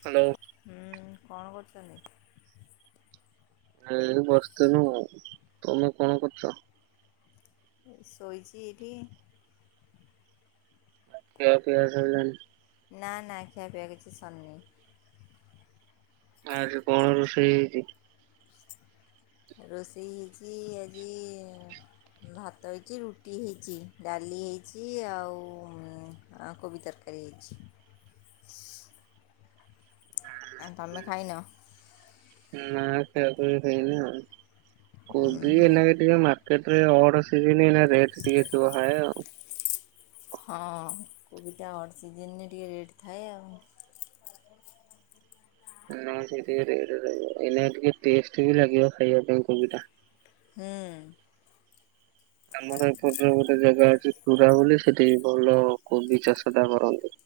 Hello ହୁଁ କଣ କରୁ। [inaudible] ଏଇ ବସ୍ତିନୁ ତମେ କଣ କରୁଚ? ସୋଇ ଚି ଏଇଠି। ଖିଆ ପିଆ ସିଲାଣି? ନା ନା ଖିଆ ପିଆ କିଛି ସନ୍ନି। ଆଜି କଣ ରୋଷେଇ ହେଇଚି? ରୋଷେଇ ହେଇଚି ଆଜି ଭାତ ହେଇଚି ରୁଟି ହେଇଚି ଡାଲି ହେଇଚି ଆଉ କୋବି ତରକାରୀ ହେଇଛି। ଆ ତମେ ଖାଇନ? ନା ଖିଆ ପିଆ କିଛି ହେଇନି ଆଉ। କୋବି ଏଇନାଗେ ଟିକେ ମା କେତେ ଅଡ ସିଜିନୀ ଏଇନା ରେଟେ ଟିକେ ଥିବ ହାଏ ଆଉ। [inaudible] ହଁ କୋବିଟା ଅଡ୍ ସିଜେନରେ ଟିକେ ରେଟ୍ ଥାଏ ଆଉ। [inaudible] ନା ସେ ଟିକେ ରେ ରେ ରହିବ ଏଇନା ଟିକେ ଟେଷ୍ଟ ବି ଲାଗିବ ଖାଇବା ପାଇଁ କୋବି ଟା। ହୁଁ। ଆମର ଏପରସ ଗୋଟେ ଜାଗା ଅଛି ଟୁଡା ବୋଲି ସେଠି ଭଲ କୋବି ଚାଷଟା କରନ୍ତି।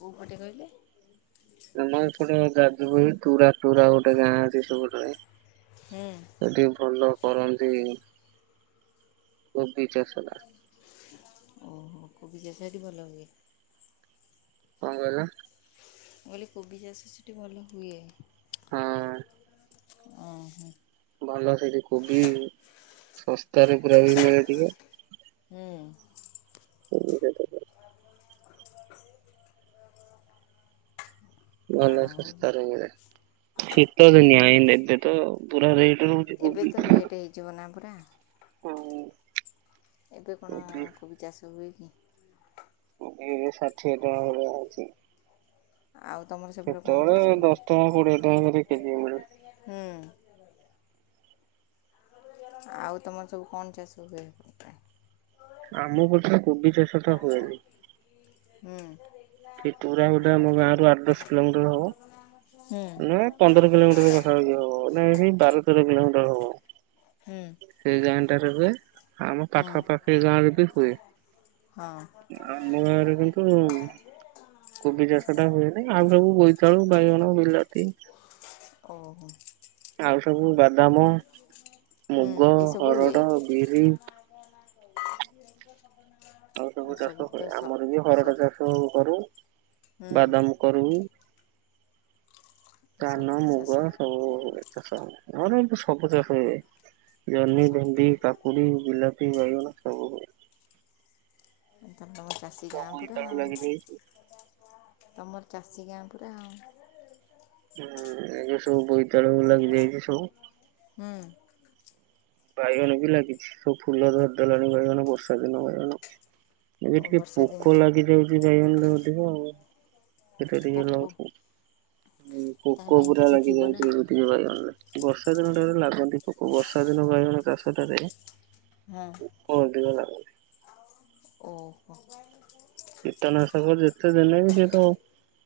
କୋଉ ପଟେ କହିଲେ? ଆମ ଏପଟେ ଯାଯୁ ପୁରେ ଟୁଡୀରା ଟୁରା ଗୋଟେ ଗାଁ ଅଛି ସେପଟରେ। ହୁଁ ଏଟି ଭଲ କରନ୍ତି [inaudible] କୋବି ଚାଷ ଟା। ଓହୋ କବିଆ ଚାଷ ଏଠି ଭଲ ହୁଏ। କଁ କହିଲ? ମୁକହିଲି କୋବି ଚାଷ ସେଠି ଭଲ ହୁଏ। [inaudible] ହଁ ଉଁ ହୁଁ। ଭଲ ସେଠି କୋବି ଶସ୍ତାରେ ପୁରା ବି ମିଳି ଯିବ। ହୁଁ। [unintelligible] ଭଲ ଆଉ ଶସ୍ତା ରେ ମିଳେ। ଠିକ। ତୋଦୁ ନିଆଁ ଆଇନ ରାଜ୍ୟ ତ ପୁରୁରା ରେଟ ଏବେ ତ ରହୁଛି। ରେଟ୍ ହେଇଯିବ ନା। ହଁ। ଏବେ କଣ କୋବି ଚାଷ ହୁଏ କି? [inaudible] ଏବେ ଷାଠିଏ ଟଙ୍କା ଅଛି। ଆଉ ତୁମର ସେପଟେ କ'ଣ ଚାଷ ସେତେବେଳେ ହୁଏ ଦଶ ଟଙ୍କା କୋଡିଏ ଟଙ୍କା କେଜି ମି। ହୁଁ ଆଉ ତମର ସବୁ କଣ ଚାଷ ହୁଏ? ଆମ ପଟରେ କୋବି ଚାଷ ଟା ହୁଏନି। ହଁ। ସେ ତୁରା ଗୋଡା ଆମ ଗାଁ ରରୁ ଆଠ ଦଶ କିଲୋମିଟର ହବ। ହୁଁ ନ ପନ୍ଦର କିଲୋମିଟର ପାଖଏ ହବ ନା ସେ ବାର ତର କିଲୋମିଟର ହବ ହୁଁ ସେ ଯା। ଟରେବେ ଆମ ହୁଁ ପାଖାପାଖି ଗାଁରେ ବି ହୁଏ ହଁ ଆମ ଗାଁରେ କିନ୍ତୁ କୋବି ଚାଷ ଟା ହୁଏନି ଆମ ସବୁ ବୋଇତାଳୁ ବାଇଗଣ ବିଲା। ଓହୋ। ଆଉ ସବୁ ବାଦାମ ହୁଁ ମୁଗ ଏସବୁ ହୁଏ ହରଡ଼ ବିରି ଆଉ ସବୁ ଚାଷ ହୁ ଆମର ବି ହରଡା ଚାଷ କରୁ। ବାଦାମ କରରୁୁ ସବୁ କାନ ତ ଚାଷ ମୁଗ ସବୁ ଚାର ଖବ ଶଣିବେ ଆଉ ଜହ୍ନି ସବୁ ତ ଭେଣ୍ଡି କାକୁଡି ବିଲାତି ବାଇଗଣ ତଉ ଏ। ସମଇସଳ ଲାଗି ରହିଛି। ତୁମର ଚାଷୀ ଗାଁ ପୁରା ଆଉ। ହୁଁ ଏଗ ସବୁ ବହି। ଚଳୁ ଲାଗି ଯାଇଛି ସବୁ। ହୁଁ ବାଇଗଣ ବି ଲାଗିଛି ସବୁ ଫୁଲ ଧରିଦଲାଣି ବାଇଗଣ ବର୍ଷା ଦିନ ବାଇଗଣ। ଓ ଏବେ ଟିକେ ବର୍ଷା ପୋକ ଦିନିଆ ଲାଗିଯାଉଛି ବାଇଗଣରେ ଅଧିକ ଆଉ। ପୋକ ସେଟିକର୍ଷ ତା ପୋକ ପାଇଁ ପୁରା କିଛି ଲାଗି ଥିବ ନା ଯାଇଥିଲା ଗୋଟିଇଣେ ବର୍ଷା ଦିନାରେ ଲାଗନ୍ତି ପୋକ ବର୍ଷା ଭିନ ବାଇଗଣ ଚାଷ ରେ ହଁ ହଠ କ ଓହୋ। କୀଟନାଶକ ଯେତେ ଦେନେ ବି ସିଏ ତ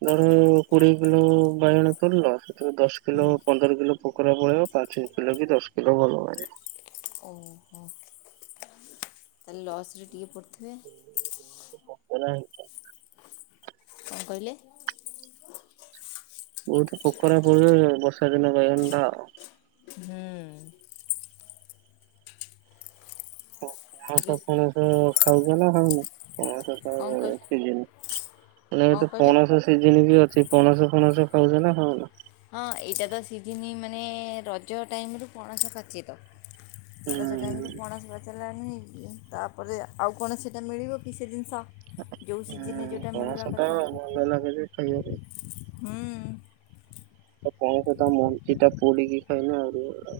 ଧର କୋଡିଏ କିଲୋ ବାଇଗଣ କରିଲ ତ ଦଶ ହୁଁ କିଲୋ ପନ୍ଦର କିଲୋ ପୋକୋରା ପଳେଇବ ପାଞ୍ଚ କିଲୋ କି ଦଶ କିଲୋ ଭଲ ବାହାରିବ। ଓହୋ ତାଲେ ଲସରେ ଟିକେ ପ ଓ କଣ କହିଲେ? ବହୁତ ପୋକରା ପଡିବ ସେଇ ବର୍ଷା ଦିନ ବାଇଗଣ ଟା ଆଉ। ହୁଁ। ଟିକେ ପଣସ ଫଣସ ଖାଉଛ ନା ଖାଉନ? ପଣସ ତାର କ'ଣ କହ ସିଜିନ୍ ମାନେ କ'ଣ ଗୋଟେ କହିଲେ ପଣାସ ସିଜିନ୍ ବି ଅଛି ପଣାସ ଫଣାସ ଖାଉଚ ନା ଖାଉନ? ହଁ ଏଇଟା ତ ସିଜିନି ମାନ ନେ ରଜ ଟାଇମରୁ ପଣସ ପାଚେ ତ ରଜ ଟାମରୁ ହୁଁ। ପଣାସ ପାଚିଲାଣି। ତାପରେ ଆଉ କଣ ସେଇଟା ମିଳିବ କି ସେ ଜିନିଷ। ଯୋଉ ସିଜିନରେ ଯୋଉଟା ପଣସ ମିଳିବା ଟା କଥା ଭଲ ଲାଗେ ଯେ ଖାଇବାକୁ ହୁଁ। ତ ପଣସ ତା ମଞ୍ଚିଟା ପୋଡ଼ିକି ଖାଇଲେ ଆହୁରି ଭଲ ଲାଗେ।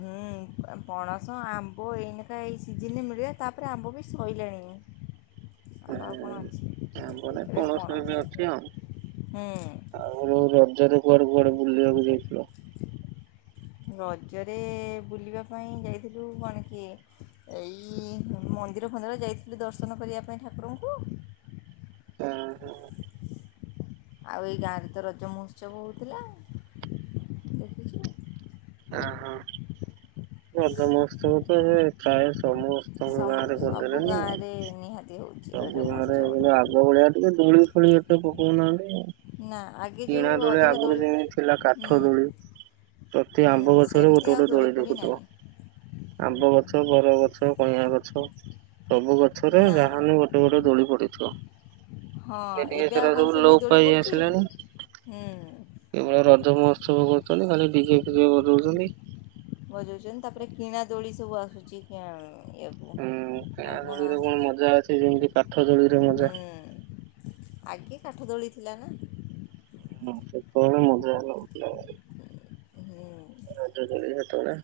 ହୁଁ ପଣସ ଆମ୍ବ ଏଇନାକା ଏଇ ସିଜନରେ ମିଳିବ ତାପରେ ଆମ୍ବ ବି ସଇଲାଣି। ଆମ୍ବ ଆଉ କ'ଣ ଅଛି ହୁଁ ଆମ୍ବ ନାଇଁ ପଣସ ଏବେ ଅଛି ଆଉ ହୁଁ ଆଉ ରଜରେ କୁଆଡେ କୁଆଡେ ବୁଲିଆକୁ ଯାଇଥିଲ? ରଜରେ ବୁଲିବା ପାଇଁ ଯାଇଥିଲୁ କଣ କି ଏଇ ମନ୍ଦିର ଫନ୍ଦିର ଯାଇଥିଲୁ ଦର୍ଶନ କରିବା ପାଇଁ ଠାକୁରଙ୍କୁ ଆଉ ଏଇ ଗାଁରେ ତ ରଜ ମହୋତ୍ସବ ହଉଥିଲା ଦେଖିଛୁ ଅ ହ। ରଜ ମହୋତ୍ସବ ଏ ସେ ପ୍ରାଏ ସମସ୍ ସମୁ ସବୁ ଗାଁରେ ନିହାତି ହଉ ସବୁ ଗାଁରେ କିନ୍ତୁ ଆଗ ଭଳିଆ ଟିକେ ଦୁଳି ଫୁଳି ଏତେ ପକଉନାହାନ୍ତି ଆଉ। ନା ଆଗେ ଯେଉଁ କିଣା ଦୋଳି ଅଧିକ ଆଗରୁ ଯେମିତି ଥିଲା କାଠ ଦୋଳି ପ୍ରତି ଆମ୍ବ ଗଛରେ ସେମିତି ଗୋଟେ ଆଉ ଗୋଟେ ଦୋଳି ଫୋଳି ଦେଖୁଥିବ ନାହିଁ ଆମ୍ବ ଗଛ, ବରଗଛ କଇଁଆ ଗଛ ସବୁ ଗଛରେ ନା ଯାହାନେ ଗୋଟେ ଗୋଟେ ଦୋଳି ପଡିଥିବ ହଁ [unintelligible] ଏବେ ସବୁ ଲୋପ ପାଇ ଆସିଲାଣି। ହୁଁ। କେବଳ ରଜ ମହୋତ୍ସବ କରୁଚନ୍ତି ଖାଲି ଡିଜେ ଫିଜେ ବଜୋଉଚନ୍ତି। ଵଯୋଉଚନ୍ତି ତାପରେ କିଣା ଦୋଳି ସବୁ ଆସୁଚି [unintelligible] ହୁଁ କାଇଁ ସେଥିରେ କଣ ମଜା ଅଛି ଯେମତି କାଠ ଦୋଳିରେ ମଜା। ହୁଁ ଆଗେ କାଠ ଦୋଳି ଥିଲା ନା। ହୁଁ ସେତୋବେଳେ ମଜା ହେଲା ଅଲଗା ରଜ ଦୋଳି ସେତୋବେଳେ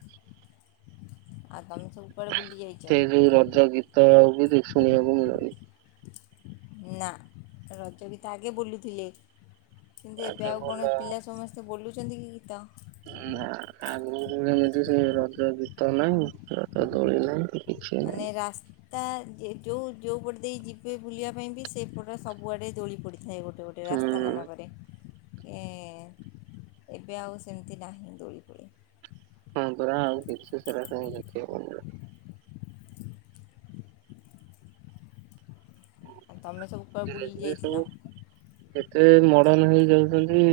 ଆଉ ତମେ ସବୁ କୁଆଡ଼େ ବୁଲି ଯାଇଛ ସେ ଯୋଉ ରଜ ଗୀତ ଆଉ ବି ଶୁଣିବାକୁ ମିଳୁନି। ନା ରଜ ଗୀତ ଆଗେ ବୋଲୁଥିଲେ। କିନ୍ତୁ ଏବେ ଆଗେ ଆଉ ଭଲ କଣ ଏ ପିଲା ସମସ୍ତେ ବୋଲୁ ଛନ୍ତି କି ଗୀତ। ନା ଆଗରୁ ଯେମିତି ସେ ରଜ ଗୀତ ନାହିଁ ରଜ ଦୋଳି ନାହିଁ। କିଛି ନାହିଁ। ମାନେ ରାସ୍ ରାସ୍ତା ଯୋଉ ଯୋଉ ପଟ ଦେଇ ଯିବେ ବୁଲିବା ପାଇଁ ବି ସେଇପଟ ସବୁଆଡ଼େ ଦୋଳି ପଡ଼ିଥା। ଥାଏ ଗୋଟେ ଗୋଟେ ହୁଁ ରାସ୍ତା ମାନଙ୍କରେ। ଏଁ ଏବେ ଆଉ ସେମିତି ନାହିଁ ଦୋଳି ଫୋଳି। ହଁ ପରା ଆଉ କିଛି ସେରା ସବୁ ଦେଖିବାକୁ ମିଳୁନି। ଆଉ ତମେ ସବୁ କୁଆଡ଼େ ଧୀରେ ବୁଲି ଧୀରେ ସବୁ ଯାଇଥିଲ ଏତେ ମଡ଼ନ୍ ହେଇଯାଉଛନ୍ତି।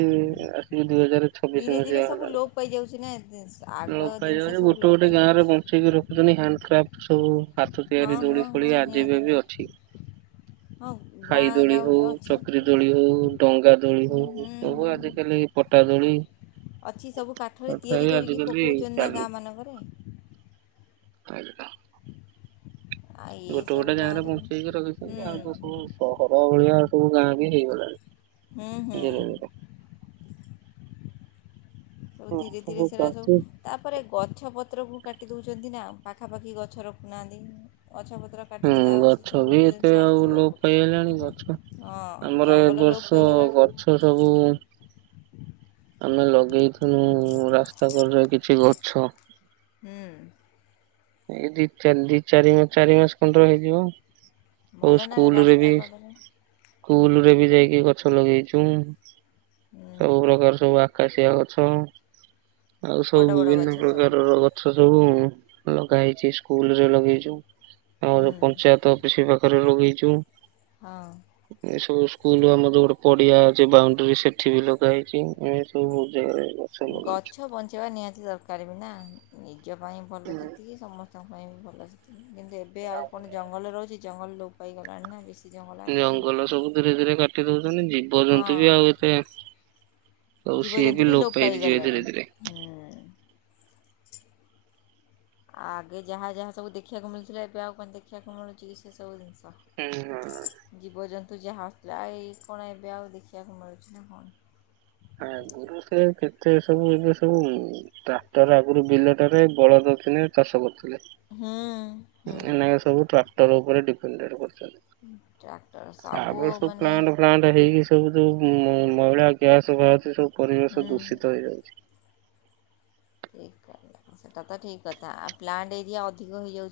[unintelligible] ଛବିଶ ଧୀରେ ଧୀରେ ମସିହା ସବୁ ହେଲାଣି। ଲୋପ ପାଇଯାଉଛି ନା ଏ ଲୋପ ପାଇାଯାଉଚି ଗୋଟେ ଗୋଟେ ଗାଁରେ ବଞ୍ଚେଇକି ରଖୁଚିନ୍ତି ହ୍ୟାଣ୍ଡ। କ୍ରାପ୍ଟ ସବୁ। ହାତ ହଁ ତିଆରି ଦୋଳି ହଁ ଫୋଳି ହଁ ଆଜିିବେ ନିହାତି ଭି ନିହାତି ଅଛି ହଁ ଖାଇ ଗାଁ ଦୋଳି ହଉ ଗାଉଁଲି ଅଛି ଚକ୍ରି ଦୋଳି ହଉ ଡଙ୍ଗା ଦୋଳି ହୁଁ ହଉ ହୁଁ ସବୁ ହୁଁ ଆଜିକାଲି ପଟା ଦୋଳି। ଅଛି ସବୁ କାଠରେ ତିଆରି ତଥାପି କରି। କରି ଆଜିକାଲି ପକୋଉଚନ୍ତି ନା ଗାଁ ଚାଲୁଛି ମାନଙ୍କରେ। [unintelligible] ଆଉ ଗୋଟେ ଏସବୁ ଗୋଟେ ଜାଗରେ ଗାଁରେ ବଞ୍ଚେଇକି ହୁଁ ରଖିଛନ୍ତି ଆଉ ସବୁ ସହର ଭଳିଆ। ସବୁ ଗାଁ ବି ହେଇଗଲାଣି। ହୁଁ ହୁଁ। ଧୀରେ ଧୀରେ। ସବୁ ହଁ ଧୀରେ ଧୀରେ ସବୁ ସେଇରା ଚାଲିଛି। ସବୁ ତାପରେ ଗଛପତ୍ରକୁ କାଟି ଦେଉଛନ୍ତି ନା ଆଉ। ପାଖାପାଖି ଗଛ ରଖୁନାହାନ୍ତି। ଗଛପତ୍ର ହୁଁ କାଟିଦେଲେ ଆଉ ସେ ଗଛ ସବୁ ବି ଏତେ ଜିନିଷ ଆଉ ଆସିବ ଲୋପ କେଉଁଠୁ ପାଇଗଲାଣି ଗଛ ହଁ ଆମର ଏ ଜଙ୍ଗଲ ଲୋପ ବର୍ଷ ପାଇଗଲାଠୁ ଗଛ ସବୁ। ଆମେ ଲଗେଇଥିଲୁ ରାସ୍ତା କଡ଼ରେ କିଛି ଗଛ। ହୁଁ, ଏଇ ଦି ଚାରି, ଦି ଚାରି ମାସ, ଚାରି ମାସ, ଖଣ୍ଡର ହେଇଯିବ। ଆଉ ଭଲ ନା ସ୍କୁଲ ରେ ବି ରାସ୍ତା, କଡ଼ରେ। ସ୍କୁଲ, ରେ ବି ଯାଇକି ଗଛ, ଲଗେଇଛୁ। ହୁଁ ସବୁ ପ୍ରକାର, ସବୁ ଆ ଆକାଶିଆ, ଗଛ। ଆଉ, ସବୁ ବଡ଼ ବଡ଼ ବିଭିନ୍ନ ଗଛ ସବୁ ପ୍ରକାରର, ଗଛ ସ ସବୁ ଲଗା ହେଇଛି, ସ୍କୁଲ, ରେ ଲଗେଇଛୁ ୲ ଆଉ ଯୋଉ, ହୁଁ ପଞ୍ଚାୟତ ଅଫିସ, ବି ଘରେ, ଲଗେଇଛୁ ୲ ହଁ ଏସବୁ- ସ୍କୁଲ, ଆମ ଯୋଉ ଗୋଟେ ପଡିଆ ଅଛି ୲ ବାଉଣ୍ଡ୍ରୀ, ସେଠି ବି ଲଗା ହେଇଛି ୲ଏ ସବୁ ବହୁତ, ଜାଗା ଗଛ, ବଞ୍ଚେଇବା ନିହାତି, ଦରକାର ବି ନା ୲ ନିଜ ପାଇଁ, ଭଲ ଯେତିକି, ସମସ୍ତେ ତା ପାଇଁ, ବି ଭଲ ସେଥିକି ୲ କିନ୍ତୁ, ଏବେ ଆଉ କଣ, ଜଙ୍ଗଲରେ ରହୁଛି? ଜଙ୍ଗଲ, ଲୋପ ପାଇ ଗଲାଣି, ନା ବେଶୀ୲ ଜଙ୍ଗଲ ଆଉ କାହିଁ ଜଙ୍ଗଲ ସବୁ, ଧୀରେ, ଧୀରେ କାଟି ଦଉ ମାନେ ଜୀବ, ଜନ୍ତୁ ବି ହଁ ଆଉ ଏତେ ୲ସବୁ ସିଏ ଜୀବଜନ୍ତୁ ବି, ଲୋପ ପାଇ ଯିବେ ପାଇଗଲାଣି ଧୀରେ, ଧୀରେ ୲ ହୁଁ ଆଗେ ଯାହା, ଯାହା ସବୁ ଦେଖିବାକୁ ମିଳୁଥିଲା ୲ଏବେ ଆଉ କଣ, ଦେଖିବାକୁ ମିଳୁଛି କି, ସେ ସବୁ ଜିନିଷ? ହୁଁ, ହୁଁ- ତୁ ଯାହା, ଯା ଏଇ କୁନେ, କଣ ଏବେ ଆଉ, ଦେଖିବାକୁ ମିଳୁଛି ନା, କଣ? ଆଗରୁ ସେ କେତେ, ସବୁ ଏବେ ସବୁ, ଟ୍ରାକ୍ଟର ଆଗରୁ ବିଲରେ ବଳଦ, ଥିଲେ ଚାଷ କରୁ ଏ, ହୁଁ ହୁଁ ନା ସବୁ ଟ୍ରାକ୍ ଟର, ଉପରେ ଡିପେଣ୍ଡେଟ, କରୁ ତା ପରେ, ସବୁ ପ୍ଲାଣ୍ଟ, ଫ୍ଲାଣ୍ଟ ହେଇକି ସବୁ ଯଉ, ମଇଳା, ଗ୍ୟାସ୍ ସଭ, ସବୁ- ପରିବେଶ ହୁଁ ଦୂଷିତ, ହେଇଯାଉଛି ୲ ସେଟା ତ, ଠିକ୍ କଥା ୲ ଆ, ପ୍ଲାଣ୍ଟ ଏରିଆ, ଅଧିକ ହେଇଯାଉଛି ୲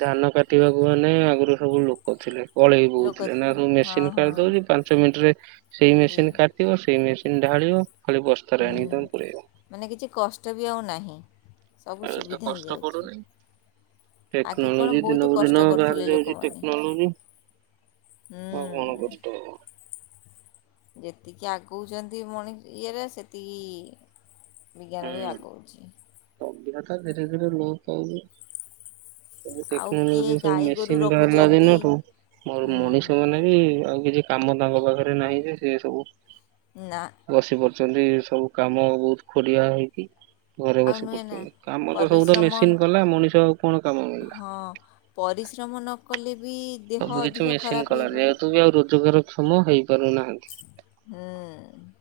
ଧାନ, କାଟିବାକୁ ମାନେ, ଆଗରୁ ସବୁ ଲୋକ, ଥିଲେ ୲ କଳେଇ, ଲୋକ ବହୁଥିଲେ ୲ ଏ, ଥିଲେ ନା ହଁ ମେସିନ ହଁ କାଟି ଦଉଛି ୲ପାଞ୍ଚ ମିନିଟ ରେ, ସେଇ ଠିକ୍ ମେସିନ କାଟିବ ୲ ସେଇ, ମେସି ଢାଳିବ- ଖାଲି ବସ୍ତାରେ ହୁଁ ଆଣିକି ତମେ ପୁରେଇବ। ମାନେ କିଛି କଷ୍ଟ ବି ଆଉ ନାହିଁ। ସବୁ ଏ ତ ସୁବିଧା କଷ୍ଟ ହେଇଯାଉଛି ପଡୁନି ଆଗେ କ'ଣ ଟେକ୍ନୋଲୋଜି ବହୁତ ଦିନକୁ କଷ୍ଟ ଦିନ ବାହାରି କରୁଥିଲେ ଯାଉଚି ଲୋକମାନେ ଟେକ୍ନୋଲୋଜି ଆଉ କଣ ହୁଁ କଷ୍ଟ ହବନି ଯେତିକି ଆଗଉଛନ୍ତି ମଣି ଇଏରେ ସେତିକି ବିଜ୍ଞାନ ବି ଆଗଉଚି। ସଭିଧତା ଧୀରେ ଧୀରେ ଲ ପାଉବ। ସବୁ ଆଉ କିଏ ଟେକ୍ନୋଲୋଜି ସବୁ ଗାଈ ଗୋରୁ ମେସିନ ବାହାରିଲା ରଖୁଛନ୍ତି ଦିନଠୁ ମୋର ହୁଁ ମଣିଷ ମାନେ ବି ଆଉ କିଛି କାମ ତାଙ୍କ ପାଖରେ ନାହିଁ ଯେ ସେ ସବୁ ନା। କରଛନ୍ତି ସବୁ କାମ ବହୁତ ଖଡିଆ ହେଇକି ଘରେ ଆଉ ବସ। ପରିଶ୍ରମ ମଣିଷ ଆଉ କଣ କାମ ମିଳିଲା। ହଁ ପରିଶ୍ରମ ନକଲେ ବି ଦେହ ସବୁ କିଛି ଅଧିକ ମେସିନ ଖରାପ କଲା ହେଇପଡ଼େ। ଯେହେତୁ ବି ଆଉ ରୋଜଗାରକ୍ଷମ ହେଇ କରନାହାନ୍ତି, ହୁଁ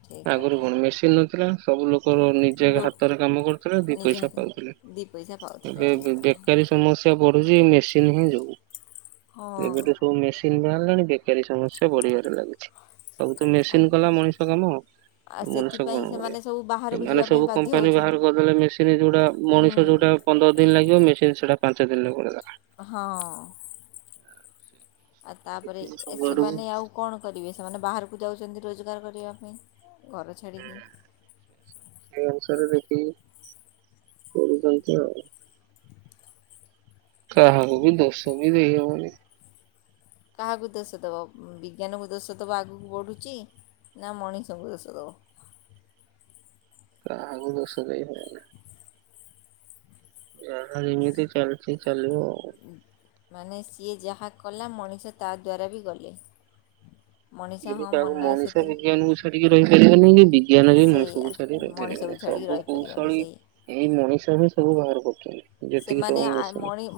ଠିକ୍ ଆଗରୁ କଥା କଣ ମେସିନ୍ ନଥିଲା। ସବୁ ଲୋକ ର ନିଜେ ଲୋକ୍ ହାତରେ କାମ କରୁଥିଲେ ଦି ନିଜ ପଇସା ହାତରେ ପାଉଥିଲେ ଦୁଇ ପଇସା ପାଉଥିଲେ ଠିକ୍ ଏବେ କଥା। ବେକାରୀ ସମସ୍ୟା ବଢୁଛି ମେସିନ୍ ହିଁ ଯଉଁ। ହଁ ଏବେଠୁ ସବୁ ମେସିନ ବା ିଲଣି ବେକାରୀ ସମସଯ୍ୟା ବଢିବାରେ ଲାଗୁଚି। ସବୁ ତ ଆ ମେସିନ କଲା ମଣିଷ କାମ, ଆଉ ମଣିଷ ସେଥିପାଇଁ କଣ କ ସେମାନେ ସବୁ ବାହାରକୁ ସେମାନେ ଯିବା ପାଇଁ ସବୁ ବାଧ୍ୟ କମ୍ପାନୀ ହେଉଛନ୍ତି। ବାହାର କରିଦେଲେ ମେସିନ ଯୋଉଟା ହୁଁ ମଣିଷ ଯୋଉଟା ପନ୍ଦର ଦିନ ଲାଗିବ ମେସିନ ସେଟା ପାଞ୍ଚ ଦିନ ଲୋ ହଁ। ଆଉ ତାପରେ ଦେଖିକି ଏ ସବୁ ଆଡକୁ ସେମାନେ ଆଉ କଣ କରିବେ ସେମାନେ ବାହା କୁ ଯାଉଛନ୍ତି ରୋଜଗାର କରିବା ପାଇଁ। ଘର ଛଡ଼ିକି। ଷରେ ଦେଖିକ କରୁଛନ୍ତି ଆଉ। କାହାକୁ ବି ଦୋଶୋ ବି ଦେଇ ହୋଉନି। କାହାକୁ ଦୋଷ ଦେବ ବିଜ୍ଞାନକୁ ଦୋଷ ଦେବା ଆଗକୁ ବଢ଼ୁଚି ନା ମଣିଷଙ୍କୁ ଦୋଷ ଦେବ। କାହାକୁୁ ଦୋଷଦେଇ ହେବନି। ଯା ଏମିତି ଚାଲିଚି ଚାଲିବ। ଆଉ। ମାନେ ସିଏ ଯାହା କଲା ମଣିଷ ତା ଦ୍ୱାରା ବି ଗଲେ। ମଣିଷ କିୁ ହଁ କାହାକୁ ମନ ମଣିଷ ସେଥିରେ ବିଜ୍ଞାନ କୁ ଛଡିକି ରହିପାରିବନି, କି ବିଜ୍ଞାନ ବି ମଣିଷ ସେଇଆ କୁ ଛାଡିକି ରହିପ ମଣିଷକୁ ପାରିବନି ଛାଡ଼ିକି ସବୁ ରହିପାରିବନି କୌଶଳୀ ସେଇ ଏଇ ମଣିଷ ହିଁ ସବୁ ବାହାର କର ହ। ସେମାନେ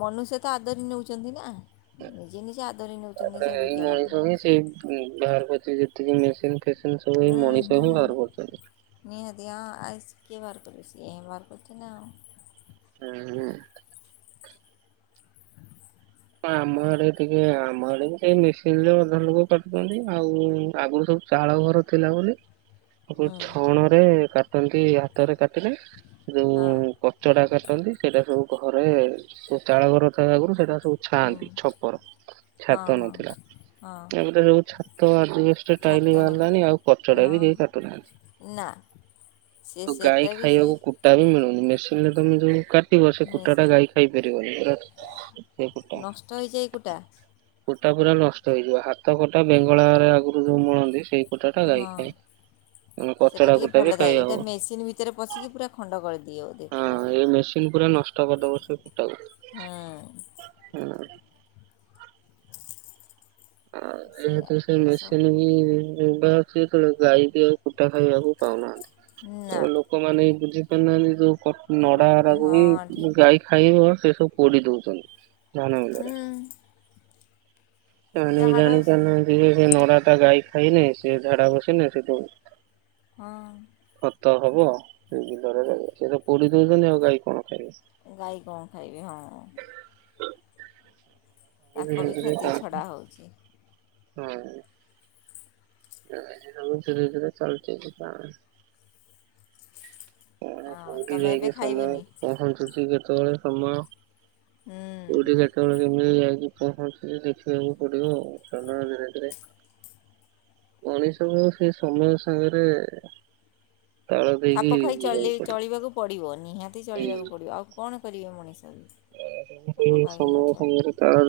ମନୁଷ୍ୟ ତ ଆଦରି ନେଉଚନ୍ତି ନା। ନିଜେ ନିଜେ ଆଦରି ନେଉଛନ୍ତି ତାପରେ ସେ ବିଜ୍ଞାନକୁ। ପ ଯେତିକି ମେସିନ୍ ଫ ସବ ହୁଁ ମଣିଷ ହୁଁ ହ ବାହାର କରଛନ୍ତି। ନିହାତି ହଁ ଆଉ କିଏ ବାର କରିଛି ଏଁ ବାର କରଛ ନା ଆଉ ହୁଁ। ଆମ ଆଡେ ଟିକେ ଆମ ଆଡେ ମେସିନରେ ଅଧା ଲୋକ କାଟୁଛନ୍ତି ଆଉ ଆଗରୁ ସବୁ ଚାଳ ଘର ଥିଲା ବୋଲି। ଆ ହୁଁ ଛଣ ରେ କା କଟଛନ୍ତି ହାତରେ କାଟିଲେ ହଁ ଯୋଉ କଚ ଡା କରିନ୍ତି ସେଇଟା ସବୁ ଘରେ ସ ଚାଳ ଘର ଆଗରୁ ସେଇଟା ଛାଆନ୍ତି ଛପର ହଁ ଛାତ ହଁ ନଥିଲା ହଁ ଏପ ସବୁ ଛାତ ଆ ଛାତ ଟାଇଲି ହେଲା ବାହାରିଲାାନି ଆଉ କଚଟା ବି କେ ହଁ କାଟୁନାହାନ୍ତି ନା ସେ ଆଉ ଗାଈ ସେଟା ବି ସେ ଖାଇବାକୁ କୁଟା ବି ମିଳୁନି। ଲେ ତମେ ଯୋଉ କାଟିବ ସେ କୁଟା ଟା ଗାଈ ଖାଇ ପାରିବନି ପୁରା। ସେ ନଷ୍ଟ ହୋଇଯାଏ ଏ ଗଟା ଫୁଟା ପୁରା ନଷ୍ଟ ହେଇଯିବ ହାତ କଟା ବେଙ୍ଗଳରେ ଆଗରୁ ଯୋଉ ମିଳନ୍ତି ସେଇ କୁଟା ଟା ଗାଈ ହଁ ଖଏ ସେଇଟା କଚଡା ଟିକେ କୁଟା ଭଲ ବି ଥାଏ ଖାଇ ଏଇଟା ମେସିନ୍ ଭିତରେ ହବ ପଶିକି ପୁରା ଖଣ୍ଡ କରିଦିଏ ବୋଧେ କୁଟାକୁ ହଁ ଏଇ ମେସିନ ପୁରା ନଷ୍ଟ କରିଦବ ସେ ଫୁଟାକୁ। ହୁଁ ଆ ସେଇଆ ଏହତ ସେ ଏସବୁ ମେସିନ୍ କି ଯବେ ଆସେବେଳେ ଗାଈକି ଆଉ କୁଟା ଖାଇବାକୁ ପାଉନାହାନ୍ତି। ନା ତ ଲୋକମାନେ ବୁଝି ପାରୁନାହାନ୍ତି ଯୋଉ ଗୁ ନଡା ହରାକୁ ହଁ ବି ଠିକ୍ ଗାଈ ଖାଇବ। ସେ ସବୁ ପୋଡ଼ି ଦେଉଛନ୍ତି। ଜାନଲରେ ହୁଁ ଜଣି ବି ଯାହାର ଜାଣି ଚା। ସେ ନଡ଼ ତା ଗାଈ ଖାଇନ ସେ ଝାଡା ବସେନେ ସେଠୁ ହଁ। ତ ହବ ସେଇ ଭିତରେ ସେଟ ପୋଡି ଦଉଛନ୍ତିନି ଆଉ ଗାଈ କଣ ଖାଇବ। ଗାଈ କଣ ଖାଇବି ହଁ। ତାଙ୍କ ଧୀରେ ବି ଧୀରେ ଖାଦ୍ୟ ଚାଲିଛି ଛଡ଼ା ହଉଛି। ହଁ। ଶ ଚାଲଚିତଥିଲା। କଣ ଆଉ କୋଉଠି ତମେ ଏବେ ଯାଇକି ସମୟ ଖାଇବନି ପହଞ୍ଚୁଛି କେ ତ ସମୟ ହୁଁ କୋଉଠି ସେତେବେଳେ କେ ଯାଇକି ପହଞ୍ଚିକି ଦେଖିବାକୁ ପଡିବ ଆ ଧୀରେ ଧୀରେ ମଣିଷକୁ ସେ ସମୟ ସାଙ୍ଗରେ ତାଳ ଦେଇକି ଖାପ ଖାଇ ଚଳୀଲେ ଯିବାକୁ ପଡିବ। ଚଳିବାକୁ ପଡିବ ନିହାତି ଚଳିବାକୁ ପଡିବ ଆଉ କଣ କରିବେ ମଣିଷ। ବି ସେ ଖାପ ଖାଇକି ନ ସମୟ ଚଳିଲେ ସାଙ୍ଗରେ ତାଳ ଦେ